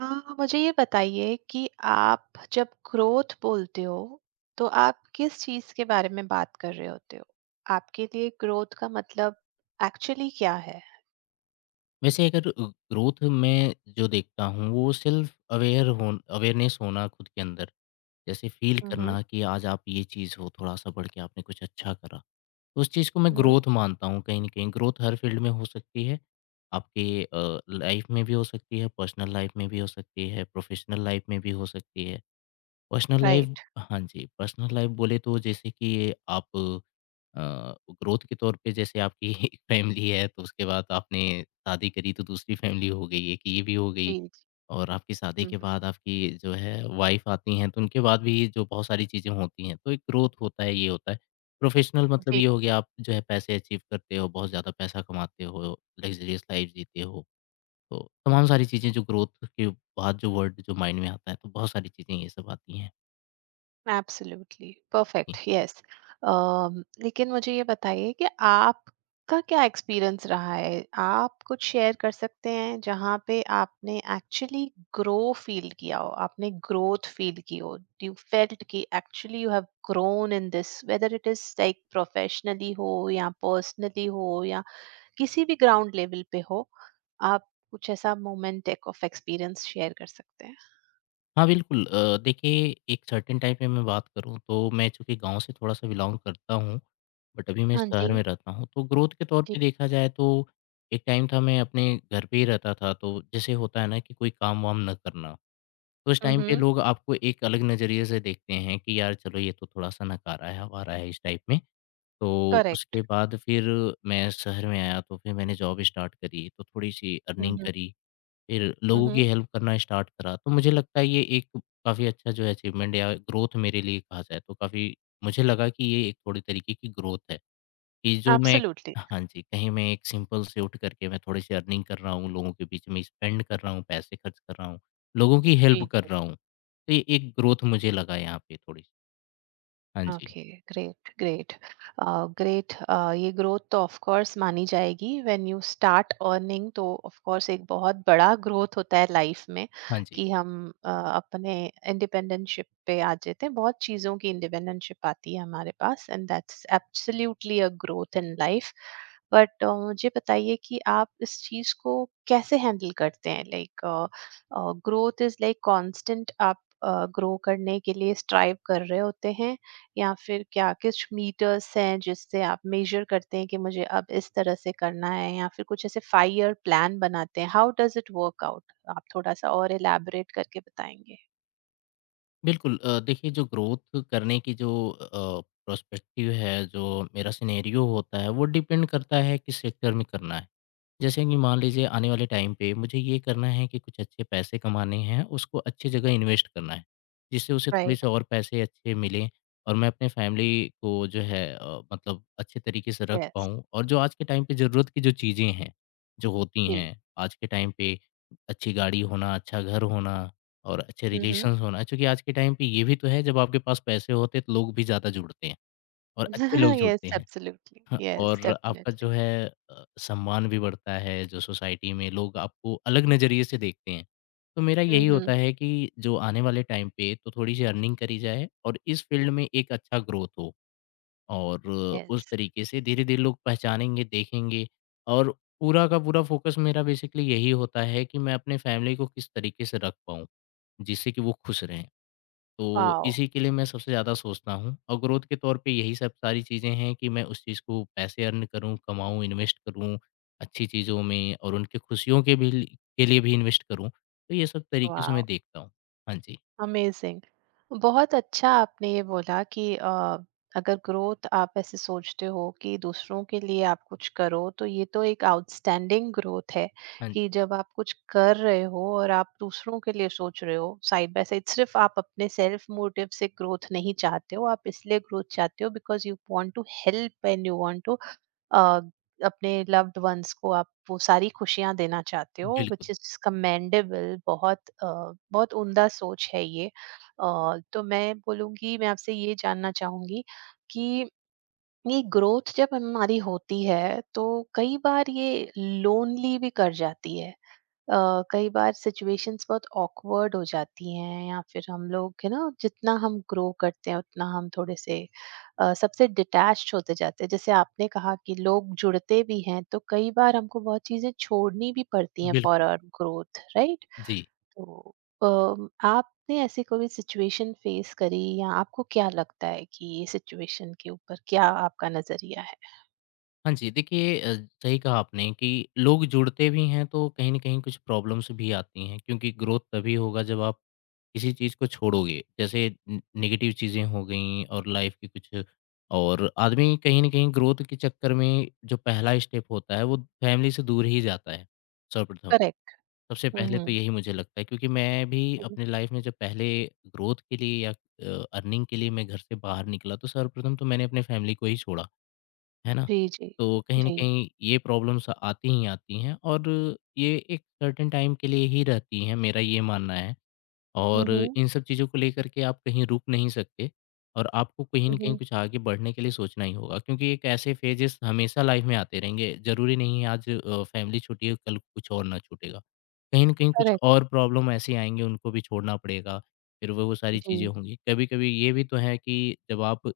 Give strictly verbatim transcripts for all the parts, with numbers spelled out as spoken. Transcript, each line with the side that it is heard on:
right: आ, मुझे ये बताइए कि आप जब ग्रोथ बोलते हो तो आप किस चीज के बारे में बात कर रहे होते हो। आपके लिए ग्रोथ का मतलब एक्चुअली क्या है?
left: वैसे अगर ग्रोथ में जो देखता हूँ वो सेल्फ अवेयर हो अवेयरनेस होना खुद के अंदर जैसे फील
right: हम्म।
left: करना कि आज आप ये चीज़ हो थोड़ा सा बढ़ के आपने कुछ अच्छा करा। तो उस चीज़ को मैं
right: हम्म।
left: ग्रोथ मानता हूँ, कहीं ना कहीं ग्रोथ हर फील्ड में हो सकती है, आपके लाइफ में भी हो सकती है, पर्सनल लाइफ में भी हो सकती है, प्रोफेशनल लाइफ में भी हो सकती है। Personal life
right: right.
left: हाँ जी, पर्सनल लाइफ बोले तो जैसे कि ये आप अ, ग्रोथ के तौर पे जैसे आपकी एक फैमिली है, तो उसके बाद आपने शादी करी तो दूसरी फैमिली हो गई, एक ये भी हो गई।
right: जी जी।
left: और आपकी शादी के
right: हम्म,
left: बाद आपकी जो है वाइफ़ आती हैं, तो उनके बाद भी जो बहुत सारी चीज़ें होती हैं, तो एक ग्रोथ होता है, ये होता है। प्रोफ़ेशनल मतलब
right: जी।
left: ये हो गया, आप जो है पैसे अचीव करते हो, बहुत ज़्यादा पैसा कमाते हो, लग्ज़रियस लाइफ़ जीते हो, तो तमाम सारी चीज़ें जो ग्रोथ के बाद जो वर्ड जो माइंड में आता है, तो बहुत सारी चीज़ें ये सब आती हैं।
right: एब्सोल्युटली
left: जी।
right: Perfect, yes. लेकिन मुझे ये बताइए कि आपका क्या एक्सपीरियंस रहा है। आप कुछ शेयर कर सकते हैं जहाँ पे आपने एक्चुअली ग्रो फील किया हो, आपने ग्रोथ फील की हो। यू फेल्ट कि actually you have grown in this whether it is like, professionally हो या पर्सनली हो या किसी भी ग्राउंड लेवल पे हो। आप कुछ ऐसा मोमेंट ऑफ एक्सपीरियंस शेयर कर सकते हैं?
left: हाँ, बिल्कुल अ, देखिए एक सर्टेन टाइम पे मैं बात करूँ तो मैं चूँकि गाँव से थोड़ा-सा बिलॉन्ग करता हूँ, बट अभी मैं
right: हाँ
left: शहर में
right: जी।
left: रहता हूँ। तो ग्रोथ के तौर
right: जी।
left: पे देखा जाए तो एक टाइम था मैं अपने घर पे ही रहता था, तो जैसे होता है ना कि कोई काम-वाम ना करना, तो उस टाइम पे
right: हम्म।
left: लोग आपको एक अलग नज़रिए से देखते हैं कि यार चलो ये तो थोड़ा-सा नकारा है, आवारा है इस टाइप में। तो
right: करेक्ट।
left: उसके बाद फिर मैं शहर में आया तो फिर मैंने जॉब स्टार्ट करी, तो थोड़ी-सी अर्निंग करी। फिर लोगों की
right: Mm-hmm.
left: हेल्प करना स्टार्ट करा। तो मुझे लगता है ये एक काफ़ी अच्छा जो है अचीवमेंट या ग्रोथ मेरे लिए कहा जाए तो काफ़ी मुझे लगा कि ये एक थोड़ी तरीके की ग्रोथ है, कि जो मैं
right: Absolutely.
left: हाँ जी, कहीं मैं एक सिंपल से उठ करके मैं थोड़ी सी अर्निंग कर रहा हूँ, लोगों के बीच में स्पेंड कर रहा हूँ, पैसे खर्च कर रहा हूँ, लोगों की हेल्प
right: जी।
left: कर रहा हूँ। तो ये एक ग्रोथ मुझे लगा यहाँ पे थोड़ी। सी। हाँ जी।
right: ओके। Great, great, great. ये ग्रोथ तो ऑफ कोर्स मानी जाएगी, व्हेन यू स्टार्ट अर्निंग तो ऑफ कोर्स एक बहुत बड़ा ग्रोथ होता है लाइफ में।
left: हाँ जी।
right: कि हम uh, अपने इंडिपेंडेंटशिप पे आ जाते हैं, बहुत चीज़ों की इंडिपेंडेंटशिप आती है हमारे पास। And that's absolutely a growth in life. But मुझे बताइए कि आप इस चीज़ को कैसे हैंडल करते हैं। Like growth is like constant, आप ग्रो करने के लिए स्ट्राइव कर रहे होते हैं, या फिर क्या कुछ मीटर्स हैं जिससे आप मेजर करते हैं कि मुझे अब इस तरह से करना है, या फिर कुछ ऐसे फाइव ईयर प्लान बनाते हैं? How does it work out? आप थोड़ा सा और एलैबोरेट करके बताएंगे?
left: बिल्कुल अ, देखिए जो ग्रोथ करने की जो प्रोस्पेक्टिव है, जो मेरा सिनेरियो होता है वो डिपेंड करता है किस सेक्टर में करना है। जैसे कि मान लीजिए आने वाले टाइम पे मुझे ये करना है कि कुछ अच्छे पैसे कमाने हैं, उसको अच्छी जगह इन्वेस्ट करना है, जिससे उसे थोड़े
right: राइट।
left: से और पैसे अच्छे मिलें और मैं अपने फैमिली को जो है अ, मतलब अच्छे तरीके से रख
right: यस।
left: पाऊँ और जो आज के टाइम पे ज़रूरत की जो चीज़ें हैं, जो होती
right: जी।
left: हैं आज के टाइम पे, अच्छी गाड़ी होना, अच्छा घर होना और अच्छे
right: हम्म।
left: रिलेशंस होना, क्योंकि आज के टाइम पे ये भी तो है जब आपके पास पैसे होते हैं तो लोग भी ज़्यादा जुड़ते हैं और अच्छे लोग जुड़ते
right: यस,
left: हैं।
right: एब्सोल्युटली।
left: हाँ,
right: यस,
left: और आपका जो
right: डेफिनेटली।
left: है अ, सम्मान भी बढ़ता है, जो सोसाइटी में लोग आपको अलग नज़रिए से देखते हैं। तो मेरा यही होता
right: हम्म।
left: है कि जो आने वाले टाइम पे तो थोड़ी-सी अर्निंग करी जाए और इस फील्ड में एक अच्छा ग्रोथ हो और उस
right: यस।
left: तरीके से धीरे-धीरे लोग पहचानेंगे, देखेंगे और पूरा का पूरा फ़ोकस मेरा बेसिकली यही होता है कि मैं अपने फैमिली को किस तरीके से रख पाऊँ, जिससे कि वो खुश रहें। तो
right: वाओ।
left: इसी के लिए मैं सबसे ज़्यादा सोचता हूँ और ग्रोथ के तौर पे यही सब सारी चीज़ें हैं कि मैं उस चीज़ को पैसे अर्न करूँ, कमाऊँ, इन्वेस्ट करूँ अच्छी चीज़ों में और उनकी खुशियों के भी लि के लिए भी इन्वेस्ट करूँ। तो ये सब तरीके से
right: वाओ।
left: मैं देखता हूँ। हाँ जी,
right: अमेजिंग। बहुत अच्छा आपने ये बोला कि अ, अगर ग्रोथ आप ऐसे सोचते हो कि दूसरों के लिए आप कुछ करो तो ये तो एक आउटस्टैंडिंग ग्रोथ है।
left: हाँ जी।
right: कि जब आप कुछ कर रहे हो और आप दूसरों के लिए सोच रहे हो साइड बाय साइड, सिर्फ आप अपने सेल्फ मोटिव से ग्रोथ नहीं चाहते हो, आप इसलिए ग्रोथ चाहते हो because you want to help and you want to अपने लव्ड वंस को आप वो सारी खुशियाँ देना चाहते हो,
left: बिल्कुल,
right: व्हिच इज़ कमेंडेबल। बहुत अ, बहुत उम्दा सोच है ये। अ, तो मैं बोलूँगी, मैं आपसे ये जानना चाहूँगी कि ये ग्रोथ जब हमारी होती है तो कई बार ये लोनली भी कर जाती है। अ, कई बार सिचुएशंस बहुत ऑकवर्ड हो जाती हैं, या फिर हम लोग है ना, जितना हम ग्रो करते हैं उतना हम थोड़े से अ, सबसे डिटैच होते जाते हैं। जैसे आपने कहा कि लोग जुड़ते भी हैं, तो कई बार हमको बहुत चीजें छोड़नी भी पड़ती हैं फॉर
left: बिल्कुल।
right: Our growth, right.
left: जी।
right: तो अम, आपने ऐसी कोई सिचुएशन फेस करी या आपको क्या लगता है कि ये सिचुएशन के ऊपर क्या आपका नजरिया है?
left: हाँ जी, देखिए अ, सही कहा आपने कि लोग जुड़ते भी हैं तो कहीं न कहीं कुछ प्रॉब्लम्स भी आती हैं, क्योंकि ग्रोथ तभी होगा जब आप किसी चीज़ को छोड़ोगे, जैसे न नेगेटिव चीज़ें हो गईं और लाइफ़ की कुछ और आदमी कहीं न कहीं ग्रोथ के चक्कर में जो पहला स्टेप होता है, वो फैमिली से दूर ही जाता है, सर्वप्रथम।
right: करेक्ट।
left: सबसे पहले
right: हम्म।
left: तो यही मुझे लगता है, क्योंकि मैं भी
right: हम्म।
left: अपनी लाइफ़ में जब पहले ग्रोथ के लिए या अ, अर्निंग के लिए मैं घर से बाहर निकला, तो सर्वप्रथम तो मैंने अपने फैमिली को ही छोड़ा, है ना?
right: जी जी।
left: तो कहीं न
right: जी।
left: कहीं ये प्रॉब्लम्स आती ही आती हैं और ये एक सर्टेन टाइम के लिए ही रहती हैं, मेरा ये मानना है।
right: हम्म।
left: और
right: हम्म।
left: इन सब चीज़ों को लेकर के आप कहीं रुक नहीं सकते और आपको कहीं न कहीं
right: हम्म।
left: कुछ आगे बढ़ने के लिए सोचना ही होगा, क्योंकि एक ऐसे फेजेस हमेशा लाइफ में आते रहेंगे। ज़रूरी नहीं है आज अ, फैमिली छूटी है, कल कुछ और ना छूटेगा। कहीं न कहीं कुछ
right: करेक्ट।
left: और प्रॉब्लम ऐसी आएँगी, उनको भी छोड़ना पड़ेगा, फिर वो वो सारी चीज़ें
right: जी।
left: होंगी। कभी-कभी ये भी तो है कि जब आप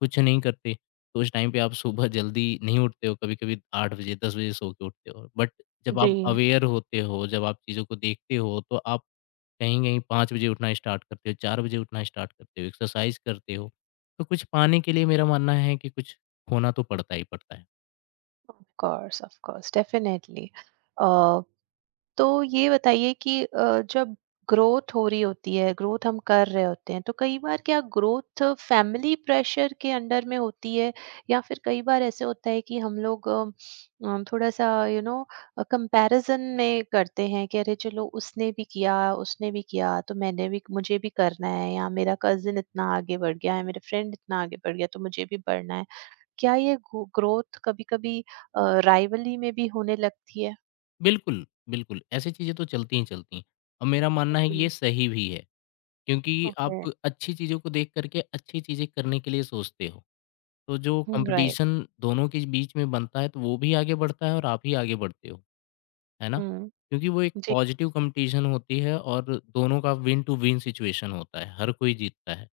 left: कुछ नहीं करते, तो उस टाइम पे आप सुबह जल्दी नहीं उठते हो, कभी-कभी आठ बजे, दस बजे सो के उठते हो। बट जब आप
right: जी,
left: अवेयर होते हो, जब आप चीज़ों को देखते हो, तो आप कहीं-कहीं पाँच बजे उठना स्टार्ट करते हो, चार बजे उठना स्टार्ट करते हो, एक्सरसाइज़ करते हो। तो कुछ पाने के लिए मेरा मानना है कि कुछ खोना तो पड़ता ही पड़ता है।
right: Of course, of course, definitely. Uh, तो ये बताइए कि अ, जब ग्रोथ हो रही होती है, ग्रोथ हम कर रहे होते हैं, तो कई बार क्या ग्रोथ फैमिली प्रेशर के अंडर में होती है? या फिर कई बार ऐसे होता है कि हम लोग अ, थोड़ा-सा यू नो अ, कंपैरिज़न में करते हैं कि अरे चलो, उसने भी किया, उसने भी किया, तो मैंने भी, मुझे भी करना है या मेरा कज़िन इतना आगे बढ़ गया है, मेरा फ्रेंड इतना आगे बढ़ गया, तो मुझे भी बढ़ना है। क्या ये गो ग्रोथ कभी-कभी अ, राइवली में भी होने लगती है?
left: बिल्कुल, बिल्कुल, ऐसी चीज़ें तो चलती ही चलती हैं और मेरा मानना है कि ये
right: जी,
left: सही भी है, क्योंकि
right: ओके।
left: आप अच्छी चीज़ों को देख कर के अच्छी चीज़ें करने के लिए सोचते हो। तो जो
right: हुँ, राइट।
left: कॉम्पिटिशन दोनों के बीच में बनता है तो वो भी आगे बढ़ता है और आप ही आगे बढ़ते हो। है ना?
right: हुँ,
left: क्योंकि वो एक
right: जी,
left: पॉज़िटिव
right: जी।
left: कॉम्पिटिशन होती है और दोनों का विन टू विन सिचुएशन होता है, हर कोई जीतता है।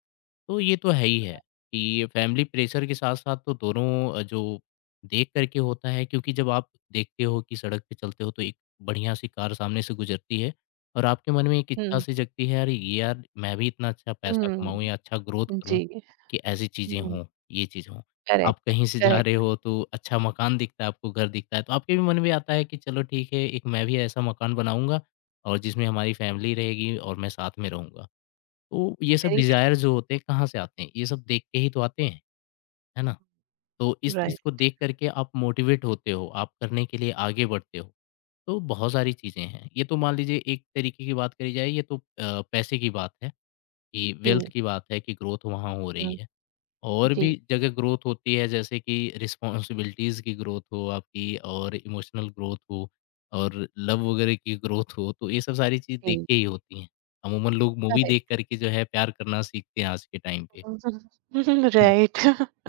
left: तो ये तो है ही है कि ये फैमिली प्रेशर के साथ-साथ तो दोनों अ, जो देख कर के होता है, क्योंकि जब आप देखते हो कि सड़क पे चलते हो तो एक बढ़िया-सी कार सामने से गुज़रती है और आपके मन में एक इच्छा
right: हुँ,
left: सी जगती है, "अरे! यार मैं भी इतना अच्छा पैसा
right: हुँ,
left: कमाऊँ या अच्छा ग्रोथ करूँ
right: जी।
left: कि ऐसी चीज़ें
right: हुँ,
left: हों, ये चीज़ हों।" आप
right: करेक्ट,
left: कहीं से जा रहे
right: करेक्ट,
left: हो तो अच्छा मकान दिखता है आपको, घर दिखता है, तो आपके भी मन में आता है कि चलो ठीक है, एक मैं भी ऐसा मकान बनाऊँगा और जिसमें हमारी फैमिली रहेगी और मैं साथ में रहूँगा। तो ये सब
right: वेरी
left: डिज़ायर जो होते हैं कहाँ से आते हैं? ये सब देख के ही तो आते हैं, है ना? तो
right: ट्रू,
left: इस चीज़ को
right: राइट।
left: देख कर के आप मोटिवेट होते हो, आप करने के लिए आगे बढ़ते हो। तो बहुत सारी चीज़ें हैं। ये तो मान लीजिए एक तरीके की बात करी जाए, ये तो अ, पैसे की बात है कि वेल्थ
right: जी,
left: की बात है कि ग्रोथ वहाँ हो रही
right: हुँ,
left: है। और भी
right: जी,
left: जगह ग्रोथ होती है, जैसे कि रिस्पॉन्सिबिलिटीज़ की ग्रोथ हो आपकी और इमोशनल ग्रोथ हो और लव वगैरह की ग्रोथ हो, तो ये सब सारी चीज़ देख
right: जी,
left: के ही होती हैं। अमूमन लोग मूवी देख
right: करेक्ट।
left: कर के जो है प्यार करना सीखते हैं आज के टाइम पे। हुँ।
right: राइट,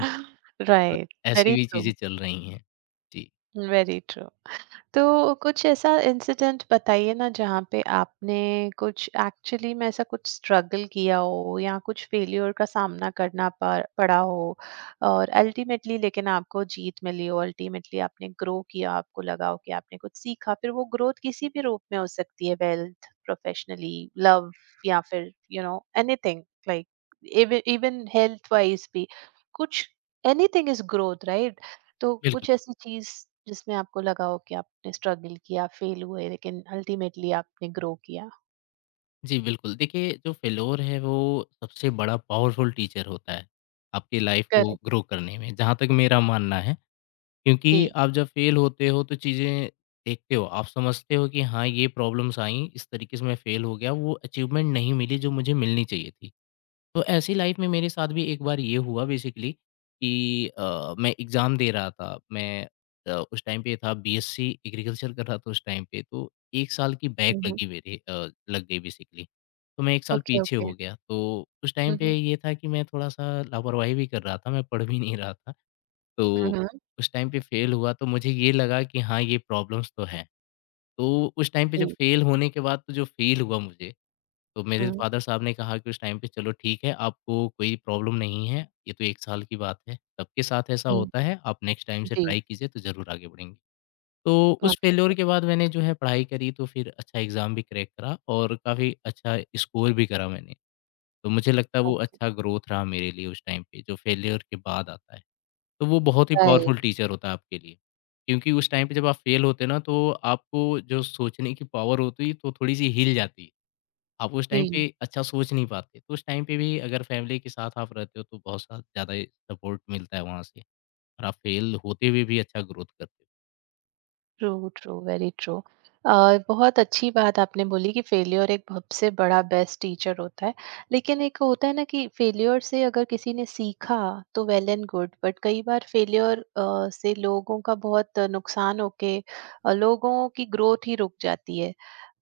left: जी, तो
right: राइट,
left: ऐसी
right: वेरी
left: भी
right: ट्रू,
left: चीज़ें चल रही हैं। जी,
right: वेरी ट्रू। तो कुछ ऐसा इंसिडेंट बताइए ना जहाँ पे आपने कुछ एक्चुअली में ऐसा कुछ स्ट्रगल किया हो या कुछ फेलियर का सामना करना पा- पड़ा हो, और अल्टीमेटली लेकिन आपको जीत मिली हो, अल्टीमेटली आपने ग्रो किया, आपको लगा हो कि आपने कुछ सीखा। फिर वो ग्रोथ किसी भी रूप में हो सकती है, वेल्थ, प्रोफेशनली, लव या फिर you know anything, like even health wise भी कुछ, एनीथिंग इज ग्रोथ, राइट। तो
left: बिल्कुल।
right: कुछ ऐसी चीज जिसमें आपको लगा हो कि आपने स्ट्रगल किया, फेल हुए, लेकिन अल्टीमेटली आपने ग्रो किया।
left: जी, बिल्कुल। देखिए जो फेल्योर है वो सबसे बड़ा पावरफुल टीचर होता है, आपकी लाइफ़ को
right: करेक्ट।
left: ग्रो करने में, जहाँ तक मेरा मानना है। क्योंकि
right: जी।
left: आप जब फेल होते हो तो चीज़ें देखते हो, आप समझते हो कि हाँ, ये प्रॉब्लम्स आईं, इस तरीके से मैं फेल हो गया, वो अचीवमेंट नहीं मिली जो मुझे मिलनी चाहिए थी। तो ऐसी लाइफ में मेरे साथ भी एक बार ये हुआ बेसिकली कि अ, मैं एग्ज़ाम दे रहा था, मैं अ, उस टाइम पे था, बीएससी एग्रीकल्चर कर रहा था उस टाइम पे, तो एक साल की बैक
right: हम्म।
left: लगी मेरे अ, लग गई बेसिकली। तो मैं एक साल
right: ओके
left: पीछे
right: ओके।
left: हो गया, तो उस टाइम पे
right: हम्म।
left: ये था कि मैं थोड़ा-सा लापरवाही भी कर रहा था, मैं पढ़ भी नहीं रहा था। तो
right: हम्म।
left: उस टाइम पे फेल हुआ तो मुझे ये लगा कि हाँ, ये प्रॉब्लम्स तो हैं। तो उस टाइम पे जब
right: जी।
left: फेल होने के बाद तो जो फ़ील हुआ मुझे, तो मेरे
right: हम्म।
left: फादर साहब ने कहा कि उस टाइम पे चलो ठीक है, आपको कोई प्रॉब्लम नहीं है, ये तो एक साल की बात है। सबके साथ ऐसा
right: हम्म,
left: होता है, आप नेक्स्ट टाइम से
right: जी।
left: ट्राई कीजिए तो ज़रूर आगे बढ़ेंगे। तो उस फेल्योर
right: अमेजिंग।
left: के बाद मैंने जो है पढ़ाई करी तो फिर अच्छा एग्ज़ाम भी क्रैक करा और काफ़ी अच्छा स्कोर भी करा मैंने। तो मुझे लगता है वो अच्छा ग्रोथ रहा मेरे लिए उस टाइम पे, जो फेल्योर के बाद आता है। तो वो बहुत ही पावरफुल
right: राइट।
left: टीचर होता है आपके लिए। क्योंकि उस टाइम पे जब आप फेल होते ना तो आपको जो सोचने की पावर होती तो थोड़ी-सी हिल जाती। आप उस टाइम
right: जी।
left: पे अच्छा सोच नहीं पाते। तो उस टाइम पे भी अगर फैमिली के साथ आप रहते हो तो बहुत सा ज़्यादा ही सपोर्ट मिलता है वहाँ से और आप फेल होते हुए भी अच्छा ग्रोथ करते हो।
right: True, true, very true. Uh, बहुत अच्छी बात आपने बोली कि फेल्योर एक सबसे बड़ा बेस्ट टीचर होता है। लेकिन एक होता है ना कि फेल्योर से अगर किसी ने सीखा तो वेल एंड गुड, बट कई बार फेल्योर अ, से लोगों का बहुत नुकसान होके, अ, लोगों की ग्रोथ ही रुक जाती है।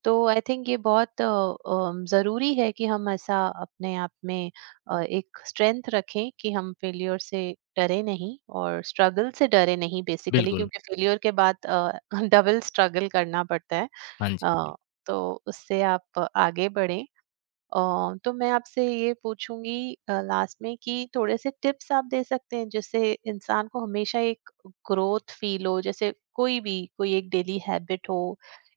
right: तो आई थिंक ये बहुत अ, अम, ज़रूरी है कि हम ऐसा अपने आप में अ, एक स्ट्रेंथ रखें कि हम फेलियर से डरे नहीं और स्ट्रगल से डरे नहीं बेसिकली,
left: बिल्कुल।
right: क्योंकि फेलियर के बाद डबल स्ट्रगल करना पड़ता है।
left: हाँ जी।
right: अ, तो उससे आप आगे बढ़ें। अ, तो मैं आपसे ये पूछूंगी लास्ट में कि थोड़े से टिप्स आप दे सकते हैं जिससे इंसान को हमेशा एक ग्रोथ फील हो। जैसे कोई भी, कोई एक डेली हैबिट हो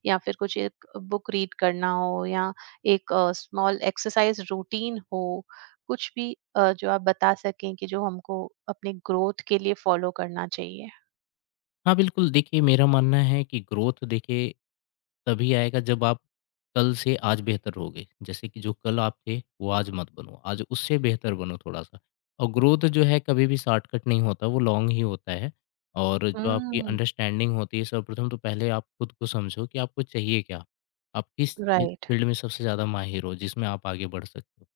right: या फिर कुछ एक बुक रीड करना हो या एक स्मॉल एक्सरसाइज रूटीन हो, कुछ भी अ, जो आप बता सकें कि जो हमको अपने ग्रोथ के लिए फॉलो करना चाहिए।
left: हाँ, बिल्कुल देखिए मेरा मानना है कि ग्रोथ देखिए तभी आएगा जब आप कल से आज बेहतर होगे। जैसे कि जो कल आप थे, वो आज मत बनो। आज उससे बेहतर बनो थोड़ा-सा। और ग्रोथ जो है कभी भी शॉर्टकट नहीं होता, वो लॉन्ग ही होता है। और जो आपकी
right: हम्म।
left: अंडरस्टैंडिंग होती है सर्वप्रथम तो पहले आप खुद को समझो कि आपको चाहिए क्या? आप किस फी
right: राइट।
left: फ़ील्ड में सबसे ज़्यादा माहिर हो, जिसमें आप आगे बढ़ सकते हो।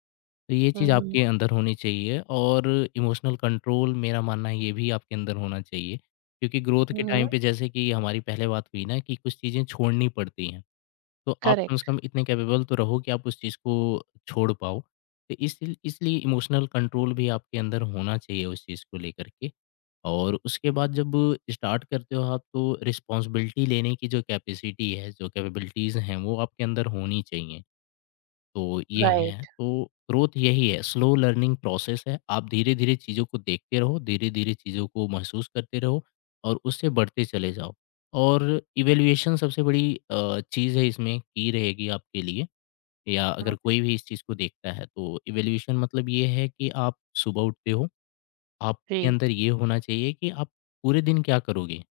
left: तो ये चीज़
right: हम्म।
left: आपके अंदर होनी चाहिए और इमोशनल कंट्रोल मेरा मानना है ये भी आपके अंदर होना चाहिए। क्योंकि ग्रोथ के
right: हम्म।
left: टाइम पे जैसे कि हमारी पहले बात हुई ना कि कुछ चीज़ें छोड़नी पड़ती हैं। तो आप कम से
right: करेक्ट।
left: कम इतने कैपेबल तो रहो कि आप उस चीज़ को छोड़ पाओ। तो इसील इसलिए इमोशनल कंट्रोल भी आपके अंदर होना चाहिए उस चीज़ को लेकर के। और उसके बाद जब स्टार्ट करते हो आप तो रिस्पॉन्सिबिलिटी लेने की जो कैपेसिटी है, जो कैपेबिलिटीज़ हैं, वो आपके अंदर होनी चाहिए। तो ये है,
right: राइट।
left: तो ग्रोथ यही है, स्लो लर्निंग प्रोसेस है। आप धीरे-धीरे चीज़ों को देखते रहो, धीरे-धीरे चीज़ों को महसूस करते रहो और उससे बढ़ते चले जाओ। और इवैल्यूएशन सबसे बड़ी अ, चीज़ है इसमें की रहेगी आपके लिए या अगर कोई भी इस चीज़ को देखता है, तो इवैल्यूएशन मतलब ये है कि आप सुबह उठते हो, आपके
right: जी।
left: अंदर ये होना चाहिए कि आप पूरे दिन क्या करोगे?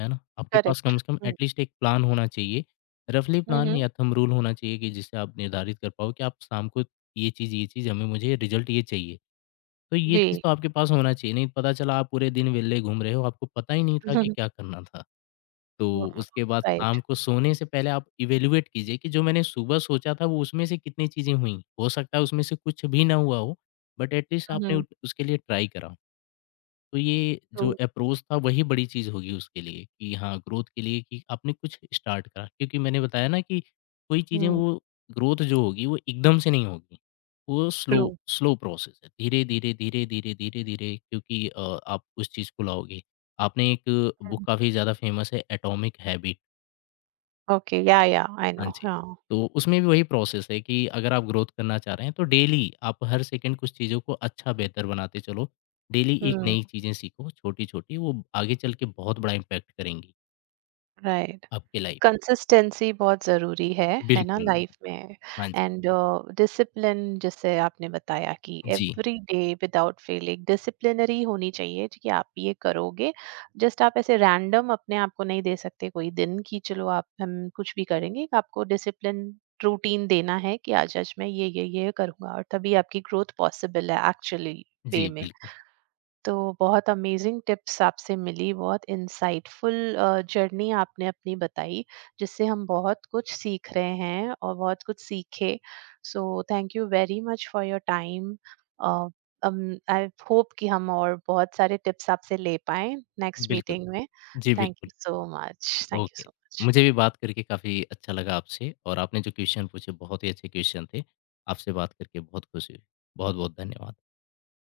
left: है ना? आपके पास
right: करेक्ट।
left: कम से कम
right: हम्म।
left: एटलीस्ट एक प्लान होना चाहिए, रफ़ली प्लान
right: हम्म।
left: या थंब रूल होना चाहिए कि जिससे आप निर्धारित कर पाओ कि आप शाम को ये चीज़, ये चीज़ हमें मुझे रिज़ल्ट ये चाहिए। तो ये
right: जी।
left: चीज़ तो आपके पास होना चाहिए, नहीं तो पता चला आप पूरे दिन वेल्ले घूम रहे हो, आपको पता ही नहीं था कि क्या करना था। तो
right: Wow,
left: उसके बाद
right: right.
left: शाम को सोने से पहले आप इवैल्यूएट कीजिए कि जो मैंने सुबह सोचा था वो उसमें से कितनी चीज़ें हुईं। हो सकता है उसमें से कुछ भी ना हुआ हो, बट एटलीस्ट आपने
right: Mhm.
left: उट उसके लिए ट्राई करा हो। तो ये जो
right: True.
left: अप्रोच था वही बड़ी चीज़ होगी उसके लिए कि हाँ, ग्रोथ के लिए कि आपने कुछ स्टार्ट करा। क्योंकि मैंने बताया ना कि कोई चीज़ें
right: Mm,
left: वो ग्रोथ जो होगी वो एकदम से नहीं होगी। वो स्लो
right: true.
left: स्लो प्रोसेस है। धीरे-धीरे, धीरे-धीरे, धीरे-धीरे क्योंकि अ, आप उस चीज़ को लाओगे। आपने एक बुक
right: Mm.
left: काफ़ी ज़्यादा फ़ेमस है atomic habit.
right: Okay, yeah, yeah, I
left: हाँ
right: know,
left: जी।
right: yeah.
left: तो उसमें भी वही प्रोसेस है कि अगर आप ग्रोथ करना चाह रहे हैं तो डेली आप हर सेकंड कुछ चीज़ों को अच्छा बेहतर बनाते चलो। डेली एक
right: Mm.
left: नई चीज़ें सीखो छोटी-छोटी वो आगे चल के बहुत बड़ा इम्पैक्ट करेंगी
right: Right.
left: आपकी लाइफ।
right: कंसिस्टेंसी बहुत ज़रूरी है, है ना। हुँ।
left: बिल्कुल,
right: लाइफ में
left: हाँ जी।
right: एंड डिसिप्लिन, जैसे आपने बताया कि
left: जी,
right: every day without failing disciplinary होनी चाहिए कि आप ये करोगे। जस्ट आप ऐसे रैंडम अपने आप को नहीं दे सकते कोई दिन कि चलो, आप हम कुछ भी करेंगे। आपको डिसिप्लिन रूटीन देना है कि आज-आज मैं ये, ये, ये करूँगा, और तभी आपकी ग्रोथ पॉसिबल है एक्चुअली वे
left: जी
right: में।
left: बिल्कुल,
right: तो बहुत अमेजिंग टिप्स आपसे मिली, बहुत इंसाइटफुल जर्नी आपने अपनी बताई, जिससे हम बहुत कुछ सीख रहे हैं और बहुत कुछ सीखे। So thank you very much for your time. I hope कि हम और बहुत सारे टिप्स आपसे ले पाएं नेक्स्ट
left: बिल्कुल।
right: मीटिंग में।
left: जी
right: थैंक
left: बिल्कुल,
right: you so much, thank you
left: okay.
right: So much.
left: मुझे भी बात करके काफ़ी अच्छा लगा आपसे और आपने जो क्वेश्चन पूछे बहुत ही अच्छे क्वेश्चन थे। आपसे बात करके बहुत खुशी हुई। बहुत-बहुत धन्यवाद।